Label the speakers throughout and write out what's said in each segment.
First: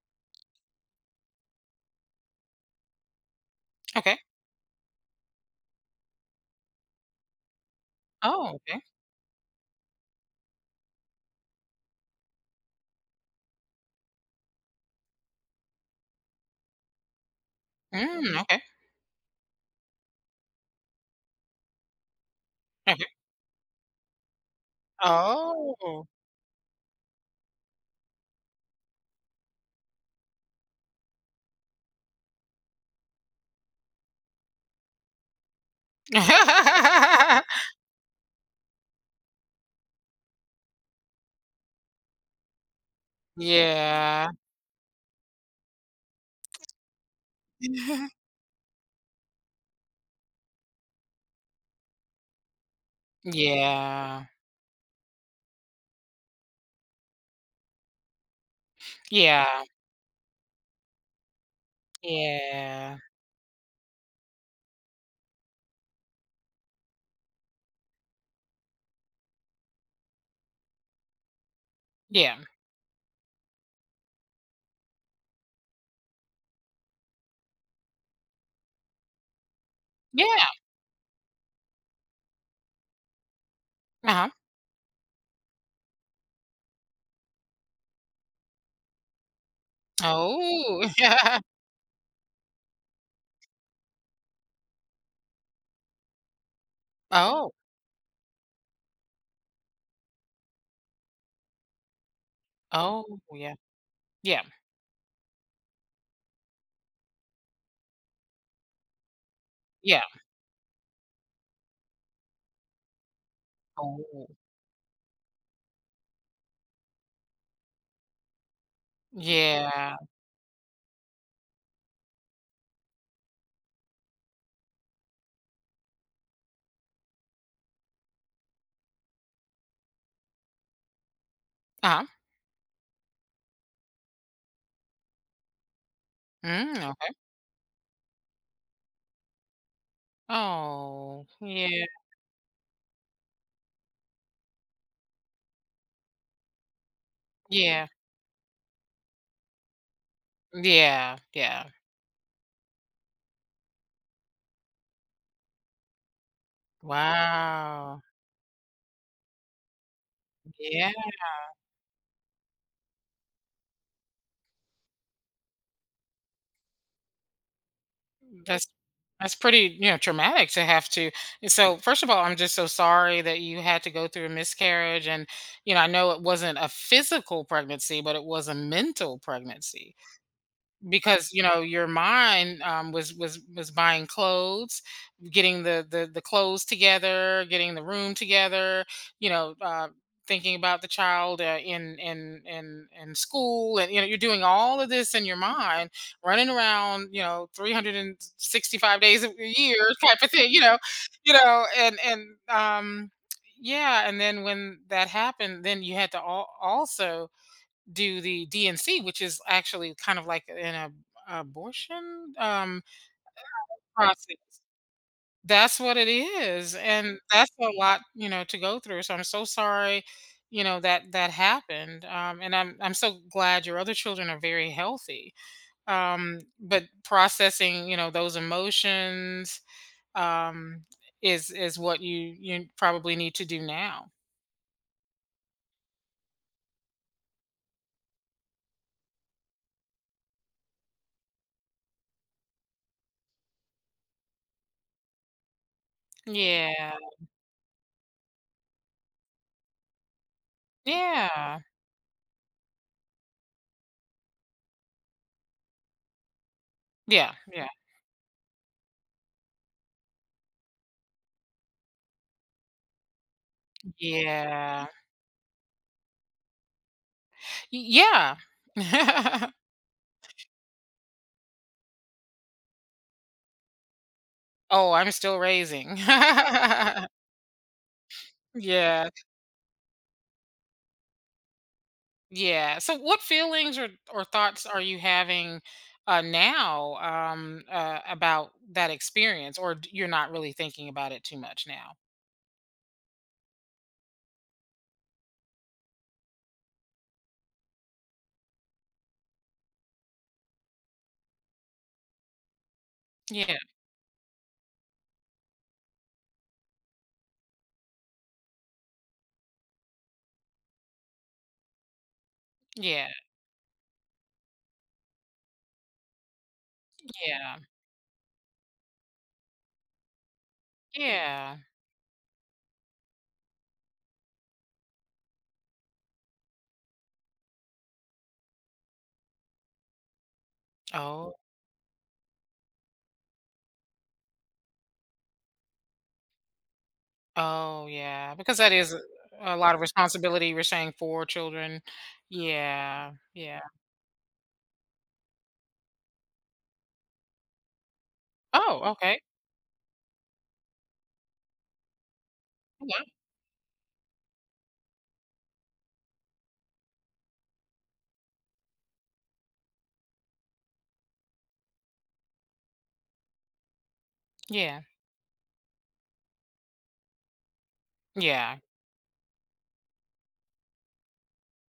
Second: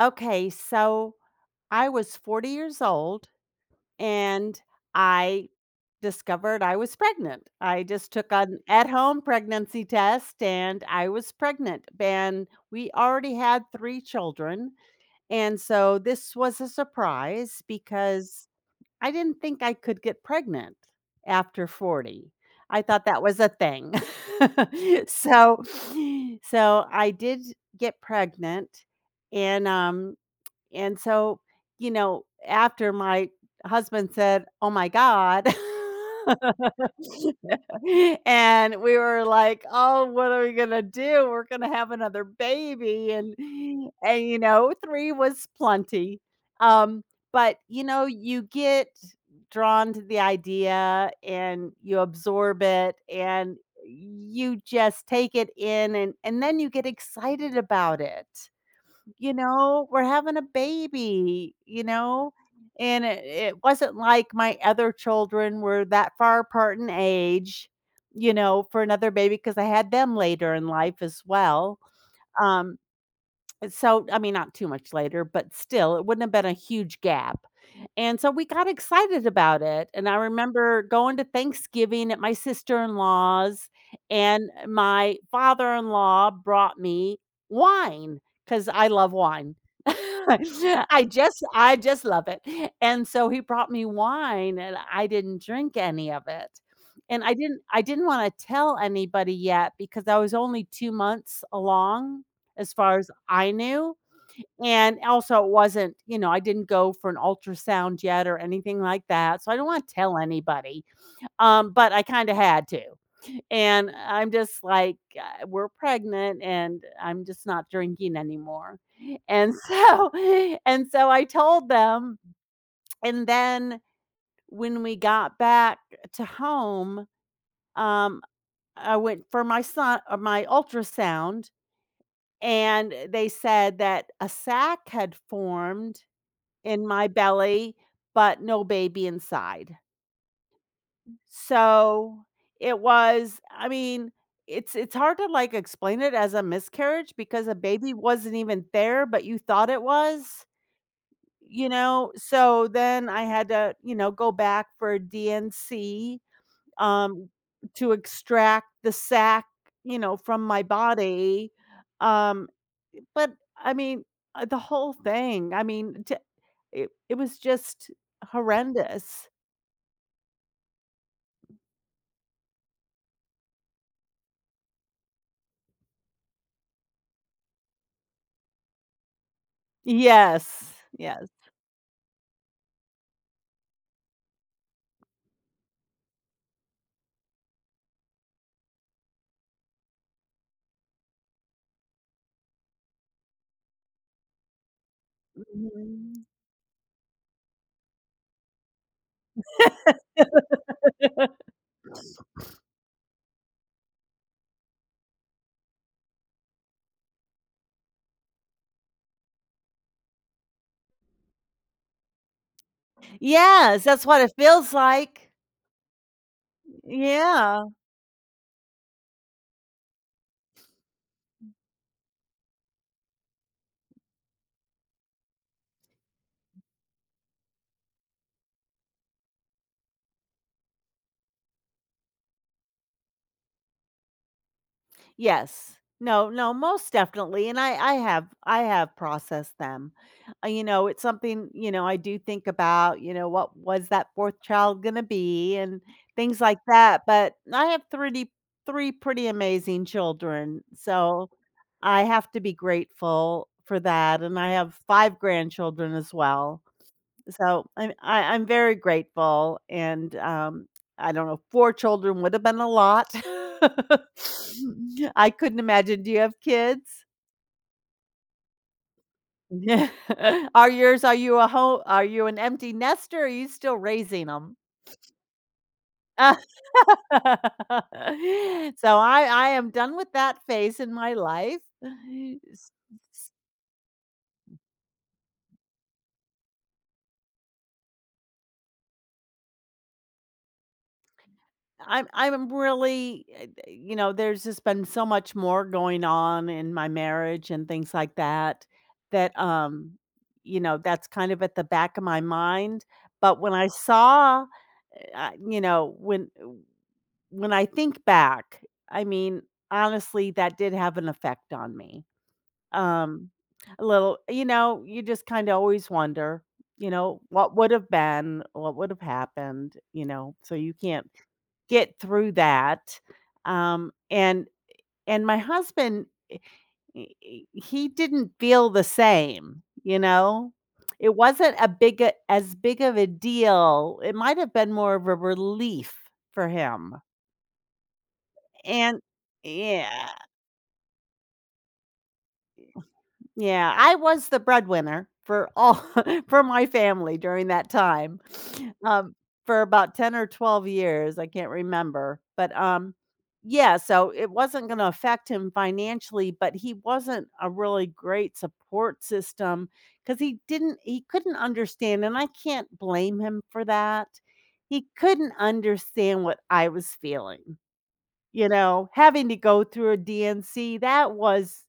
Speaker 1: Okay, so I was 40 years old
Speaker 2: Okay.
Speaker 1: and I discovered I was pregnant. I just took
Speaker 2: Oh,
Speaker 1: an
Speaker 2: okay.
Speaker 1: at home pregnancy test and I was pregnant. And we already had three children. And so this was a surprise
Speaker 2: Mm,
Speaker 1: because
Speaker 2: okay.
Speaker 1: I didn't think I could get pregnant after 40. I thought
Speaker 2: Okay.
Speaker 1: that was a thing. so
Speaker 2: Oh.
Speaker 1: so I did get pregnant and um and so, after my husband said, "Oh my god." And we were like, "Oh, what are we gonna do? We're gonna have another baby."
Speaker 2: Yeah.
Speaker 1: 3 was plenty. Um, but, you get drawn to the idea and you absorb it and
Speaker 2: Yeah.
Speaker 1: you just take it in and then you get excited about it. You
Speaker 2: Yeah.
Speaker 1: know, we're having a baby,
Speaker 2: Yeah.
Speaker 1: and it wasn't like my other children were that far apart in age, for another baby because I had them later in life as well.
Speaker 2: Yeah.
Speaker 1: Um, So, I mean, not too much later, but still, it wouldn't have been a huge gap, and so we got excited about it, and I
Speaker 2: Yeah.
Speaker 1: remember going to Thanksgiving at my sister-in-law's,
Speaker 2: Uh-huh.
Speaker 1: and my father-in-law brought me wine because I love wine.
Speaker 2: Oh.
Speaker 1: I
Speaker 2: Yeah.
Speaker 1: just I just love it, and so he brought me wine, and I didn't drink any of it, and I
Speaker 2: Oh.
Speaker 1: didn't I didn't wanna tell anybody yet because I was only 2 months along as far
Speaker 2: Oh,
Speaker 1: as I
Speaker 2: yeah.
Speaker 1: knew,
Speaker 2: Yeah.
Speaker 1: and also it wasn't, I didn't go for an ultrasound yet or anything like that, so I don't wanna
Speaker 2: Yeah.
Speaker 1: tell anybody. But I kinda had to, and
Speaker 2: Oh.
Speaker 1: I'm just like, we're pregnant, and I'm just not drinking anymore," and
Speaker 2: Yeah.
Speaker 1: so and so I told them, and then when we got back to home, um, I went for my ultrasound.
Speaker 2: Uh-huh.
Speaker 1: And they said that a sac had formed
Speaker 2: Mm,
Speaker 1: in my
Speaker 2: okay.
Speaker 1: belly, but no baby inside.
Speaker 2: Oh. Yeah.
Speaker 1: So it was I mean, it's hard to, like, explain it as a miscarriage because a
Speaker 2: Yeah.
Speaker 1: baby wasn't even there, but you thought it was,
Speaker 2: Yeah. Yeah.
Speaker 1: you know? So then I had to, go back for DNC, um, to
Speaker 2: Wow.
Speaker 1: extract the sac, you know, from my
Speaker 2: Yeah.
Speaker 1: body. um But, I mean, the whole thing, I mean, t it was just
Speaker 2: That's
Speaker 1: horrendous.
Speaker 2: that's pretty, traumatic to have to. So, first of all, I'm just so sorry that you had to go through a miscarriage, and I know it wasn't a physical pregnancy, but it was a mental pregnancy,
Speaker 1: Yes, yes,
Speaker 2: because your mind, was buying clothes, getting the, the clothes together, getting the room together, you know uh, thinking about the child, in school, and you're doing all of this in your mind,
Speaker 1: mhm.
Speaker 2: running around, 365 days a year, type of thing, and um yeah, and then when that happened, then you had to also do the DNC, which is actually kind of like an ab abortion
Speaker 1: Yes, that's what it
Speaker 2: process.
Speaker 1: feels like.
Speaker 2: That's what it is, and that's
Speaker 1: Yeah.
Speaker 2: a lot, to go through, so I'm so sorry, that that happened, and I'm so glad your other children are very healthy, but processing, those emotions, um, is what you probably need to do now.
Speaker 1: Yes. No, no, most definitely, and I have processed them. You know, it's something, I do think about, what was that 4th child gonna be and things like
Speaker 2: Yeah.
Speaker 1: that, but I have 3 pretty amazing children, so
Speaker 2: Yeah.
Speaker 1: I have to be grateful for that, and I have 5 grandchildren as well.
Speaker 2: Yeah, yeah,
Speaker 1: So, I'm very grateful, and, I don't know, 4 children would have been a lot.
Speaker 2: yeah.
Speaker 1: I couldn't imagine. Do you have kids?
Speaker 2: Y yeah.
Speaker 1: Yeah. Are you a home? Are you an empty nester, or are you still raising them?
Speaker 2: Oh, I'm still raising.
Speaker 1: So,
Speaker 2: Yeah,
Speaker 1: I am done with that phase in my life.
Speaker 2: yeah. So what feelings or thoughts are you having, now, about that experience, or you're not really thinking about it too much now?
Speaker 1: I'm really, you know, there's just been so much more going on in my marriage and things like that, that, you know, that's kind of at the back of my mind. But
Speaker 2: Yeah.
Speaker 1: eh, you know, when eh, when I think back, I mean, honestly, that did have an effect on me.
Speaker 2: Yeah.
Speaker 1: Um, a little, you know, you just kind of always wonder, you know, what
Speaker 2: Yeah.
Speaker 1: would have been, what would have happened, you know, so you can't
Speaker 2: Yeah.
Speaker 1: get through that. um, and and my husband, he didn't feel the same, you know? It
Speaker 2: Oh.
Speaker 1: wasn't a big a as big of a deal. It might have been more of a relief for him,
Speaker 2: Oh, yeah. Because that is a
Speaker 1: and
Speaker 2: a lot of
Speaker 1: yeah.
Speaker 2: responsibility. You're saying for children. Yeah. Yeah.
Speaker 1: Yeah, I was the breadwinner for all for my family during that time,
Speaker 2: Oh,
Speaker 1: um,
Speaker 2: okay.
Speaker 1: for about 10 or 12 years, I can't remember, but,
Speaker 2: Okay.
Speaker 1: yeah, so it wasn't gonna affect him financially, but he wasn't a really great support system because he couldn't understand, and I can't blame him for that.
Speaker 2: Yeah.
Speaker 1: He couldn't understand what I was feeling. You
Speaker 2: Yeah.
Speaker 1: know, having to go through a DNC, that was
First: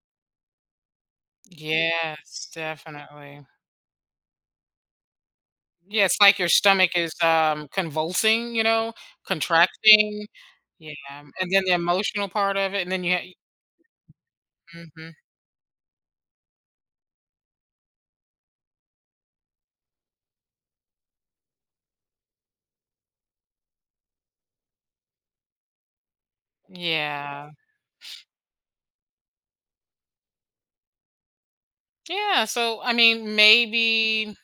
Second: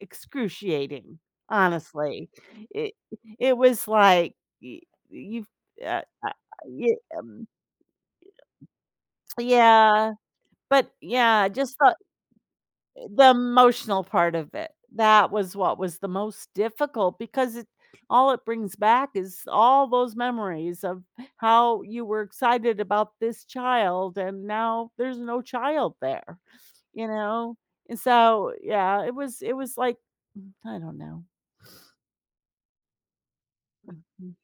Speaker 1: excruciating, honestly.
Speaker 2: Yes,
Speaker 1: It
Speaker 2: definitely.
Speaker 1: it was like, y you've uh,
Speaker 2: Yeah, it's
Speaker 1: uh,
Speaker 2: like your stomach
Speaker 1: yeah,
Speaker 2: is, convulsing,
Speaker 1: yeah,
Speaker 2: contracting.
Speaker 1: but
Speaker 2: Yeah,
Speaker 1: yeah, I
Speaker 2: and then the
Speaker 1: just thought.
Speaker 2: emotional part of it, and then you
Speaker 1: The
Speaker 2: ha.
Speaker 1: emotional part of it.
Speaker 2: Mhm.
Speaker 1: That was what was the most difficult because it all it brings back is all those memories of how you were excited about this child and now there's no child there, you
Speaker 2: Yeah.
Speaker 1: know? And so, yeah, it was like, I don't know.
Speaker 2: Yeah, so, I mean, maybe,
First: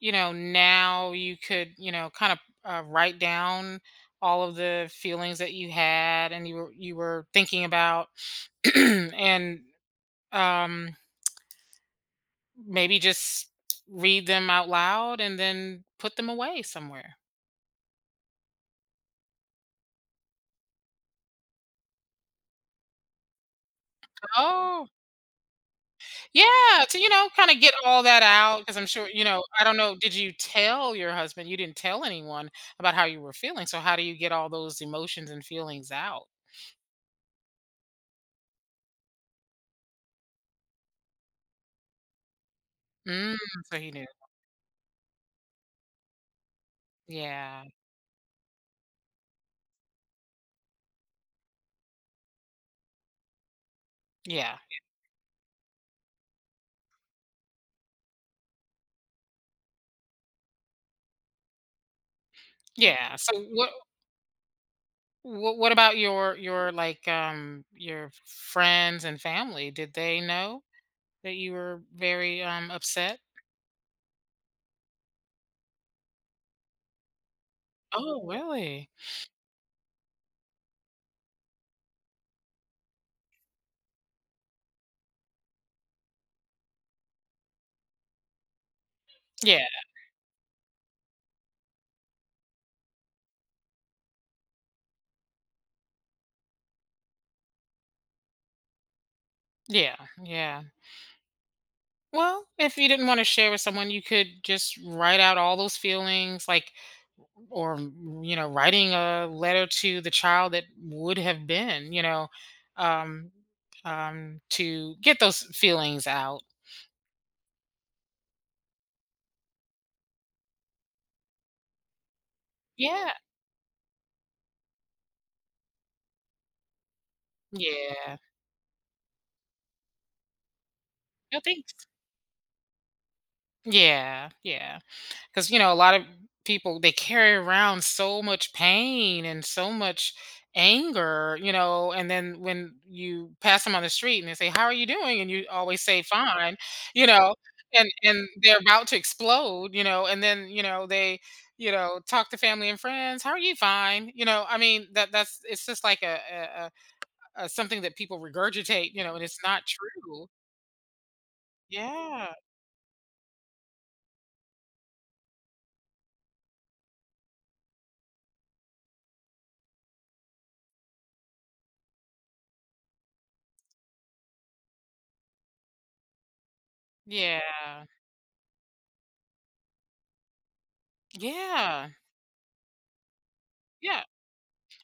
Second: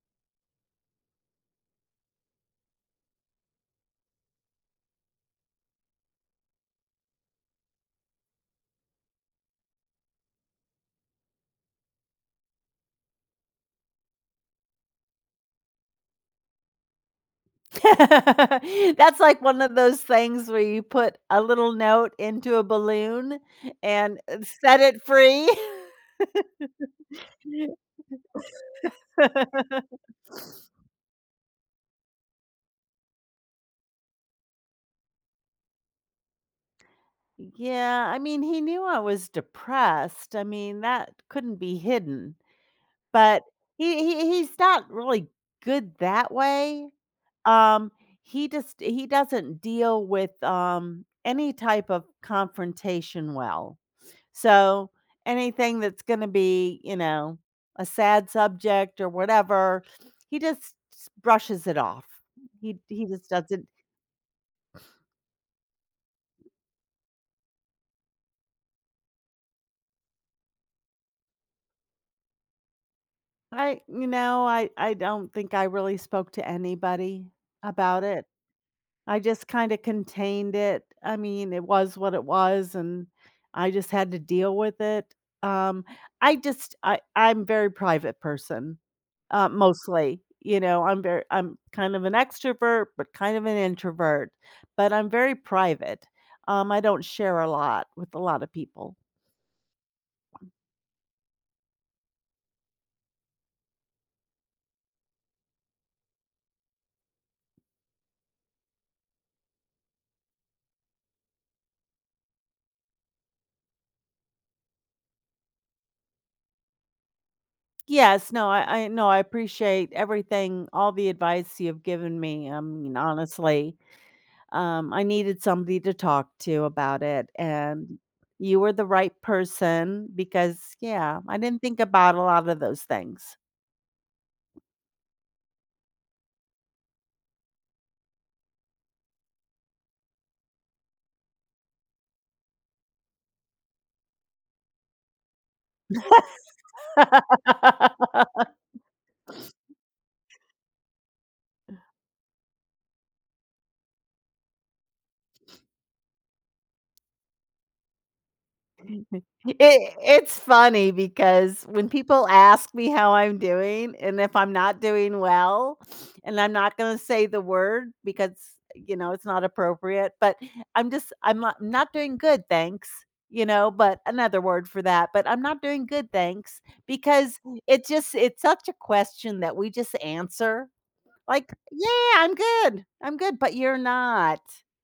Speaker 2: now you could, kind of, write down all of the feelings that you had and you were thinking about, and, um, maybe just read them out loud and then put them away somewhere.
Speaker 1: That's like one of those things where you put a little note into a balloon and, set
Speaker 2: Oh.
Speaker 1: it free.
Speaker 2: Yeah, to, kinda get all that out, because 'cause I'm sure, I don't know, did you tell your husband? You didn't tell anyone about how you were feeling, so how do you get all those emotions and feelings out?
Speaker 1: Yeah, I mean, he knew I was depressed. I mean, that couldn't be hidden.
Speaker 2: Mm,
Speaker 1: But
Speaker 2: so he
Speaker 1: he
Speaker 2: knew.
Speaker 1: he he's not really good that way.
Speaker 2: Yeah.
Speaker 1: Um, he doesn't deal with, any type of confrontation well.
Speaker 2: Yeah.
Speaker 1: So, anything that's gonna be, you know, a sad subject or whatever, he just brushes it off. He
Speaker 2: Yeah,
Speaker 1: just doesn't.
Speaker 2: what about your, like, your friends and family? Did they know that you were very, upset?
Speaker 1: I I don't think I really spoke to anybody about
Speaker 2: Oh,
Speaker 1: it.
Speaker 2: really?
Speaker 1: I just kinda contained it. I mean, it was what it was, and I just had to deal with it. Um, I'm very private person,
Speaker 2: Yeah.
Speaker 1: mostly, you know, I'm kind of an extrovert, but kind of an introvert, but I'm very private. I don't share a lot with a lot of people.
Speaker 2: Yeah. Yeah. Well, if you didn't want to share with someone, you could just write out all those feelings, like, or, writing a letter to the child that would have been, um, to get those feelings out.
Speaker 1: Yes, no, I appreciate everything, all the advice you've given me. I mean,
Speaker 2: Yeah.
Speaker 1: honestly, I needed somebody to talk to about it, and
Speaker 2: Yeah.
Speaker 1: you were the right person because, yeah, I
Speaker 2: No,
Speaker 1: didn't
Speaker 2: thanks.
Speaker 1: think about a lot of those things.
Speaker 2: Yeah. Yeah. Because a lot of people, they carry around so much pain and so much anger, and then when you pass them on the street and they say, "How are you doing?" and you always say, "Fine," you know and and they're about to explode, and then, they, talk to family and friends, "How are you?" "Fine," I mean, that that's it's just like a something that people regurgitate, and it's not
Speaker 1: It
Speaker 2: true.
Speaker 1: it's funny because when people
Speaker 2: Yeah,
Speaker 1: ask me how I'm doing, and if I'm not doing well, and I'm not gonna say the word because, you know, it's not appropriate, but I'm not doing good, thanks, you know, but another word for that, but I'm not doing good, thanks, because
Speaker 2: yeah,
Speaker 1: it just it's such a question that we just answer, like,
Speaker 2: yeah,
Speaker 1: "Yeah, I'm good. I'm good," but you're
Speaker 2: yeah,
Speaker 1: not.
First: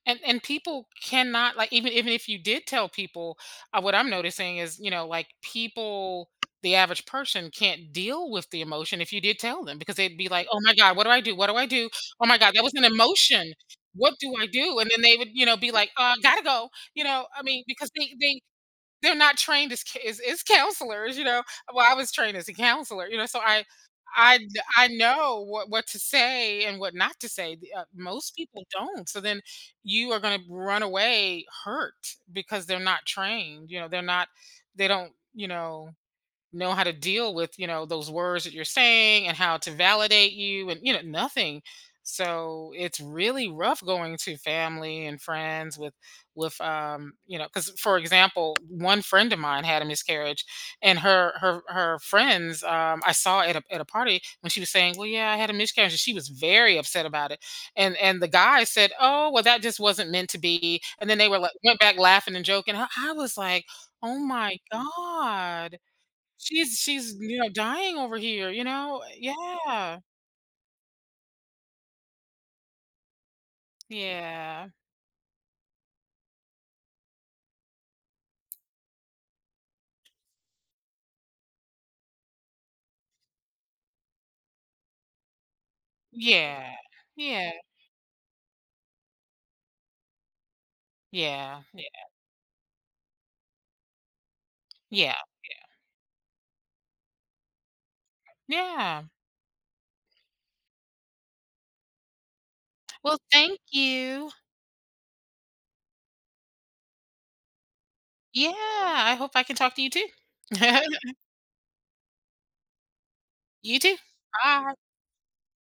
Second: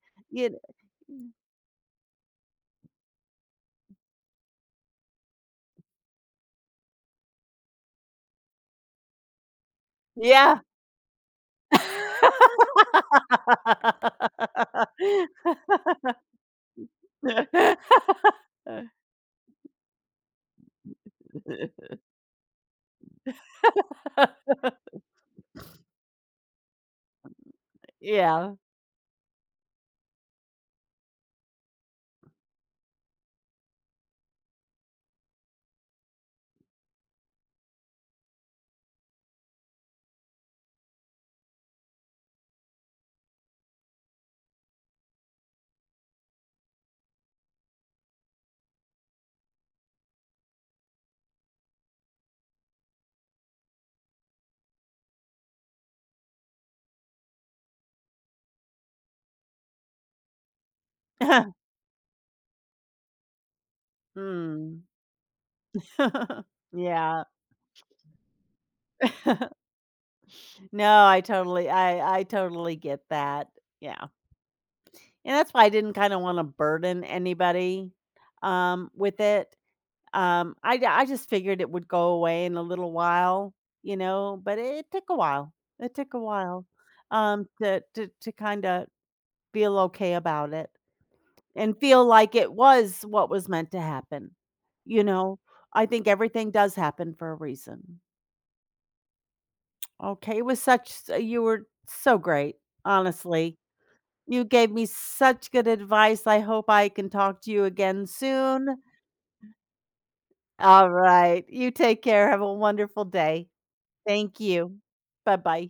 Speaker 2: and
Speaker 1: You
Speaker 2: people cannot, like, even if you did tell people, what I'm noticing is, like, people, the average person can't deal with the emotion if you did tell them, because they'd be like, "Oh
Speaker 1: Yeah.
Speaker 2: my god, what do I do? What do I do? Oh my god, that was an emotion, what do I do?" And then they would, be like, "Gotta go," I mean, because they they they're not trained as as counselors. You know well, I was trained as a counselor, so i I d- I know what to say and what not to say. The, most
Speaker 1: Yeah.
Speaker 2: people don't. So then you are gonna run away hurt because they're not trained, they're not, they don't, know how to deal with, those words that you're saying, and how to validate you, and nothing. So it's really rough going to family and friends with, because, for example, one friend of mine had a miscarriage, and her friends, I saw at a party, when she was saying, "Well, yeah, I had a miscarriage," and she was very upset about it. And the guy said, "Oh, well, that just wasn't meant to be," and then they were, like, went back laughing and joking. I was like, "Oh my
Speaker 1: Hmm.
Speaker 2: god." She's,
Speaker 1: Yeah.
Speaker 2: dying over here, you know? Yeah.
Speaker 1: No, I totally get that. Yeah.
Speaker 2: Yeah.
Speaker 1: And that's why I didn't kinda wanna burden anybody, with it. I just figured it would go away in a little while, you know, but it took a while. It took a while,
Speaker 2: Yeah. Yeah.
Speaker 1: to to kinda feel okay about it.
Speaker 2: Yeah.
Speaker 1: And
Speaker 2: Yeah.
Speaker 1: feel like it was what was meant to happen, you
Speaker 2: Yeah.
Speaker 1: know? I think everything does happen for a reason.
Speaker 2: Yeah.
Speaker 1: Okay, it was such you were so great,
Speaker 2: Well,
Speaker 1: honestly.
Speaker 2: thank you.
Speaker 1: You gave me such good advice, I hope I can talk to you again
Speaker 2: Yeah,
Speaker 1: soon.
Speaker 2: I hope I can talk to you too.
Speaker 1: Alright, you take care, have a wonderful day.
Speaker 2: You too.
Speaker 1: Thank
Speaker 2: Bye.
Speaker 1: you. Bye-bye.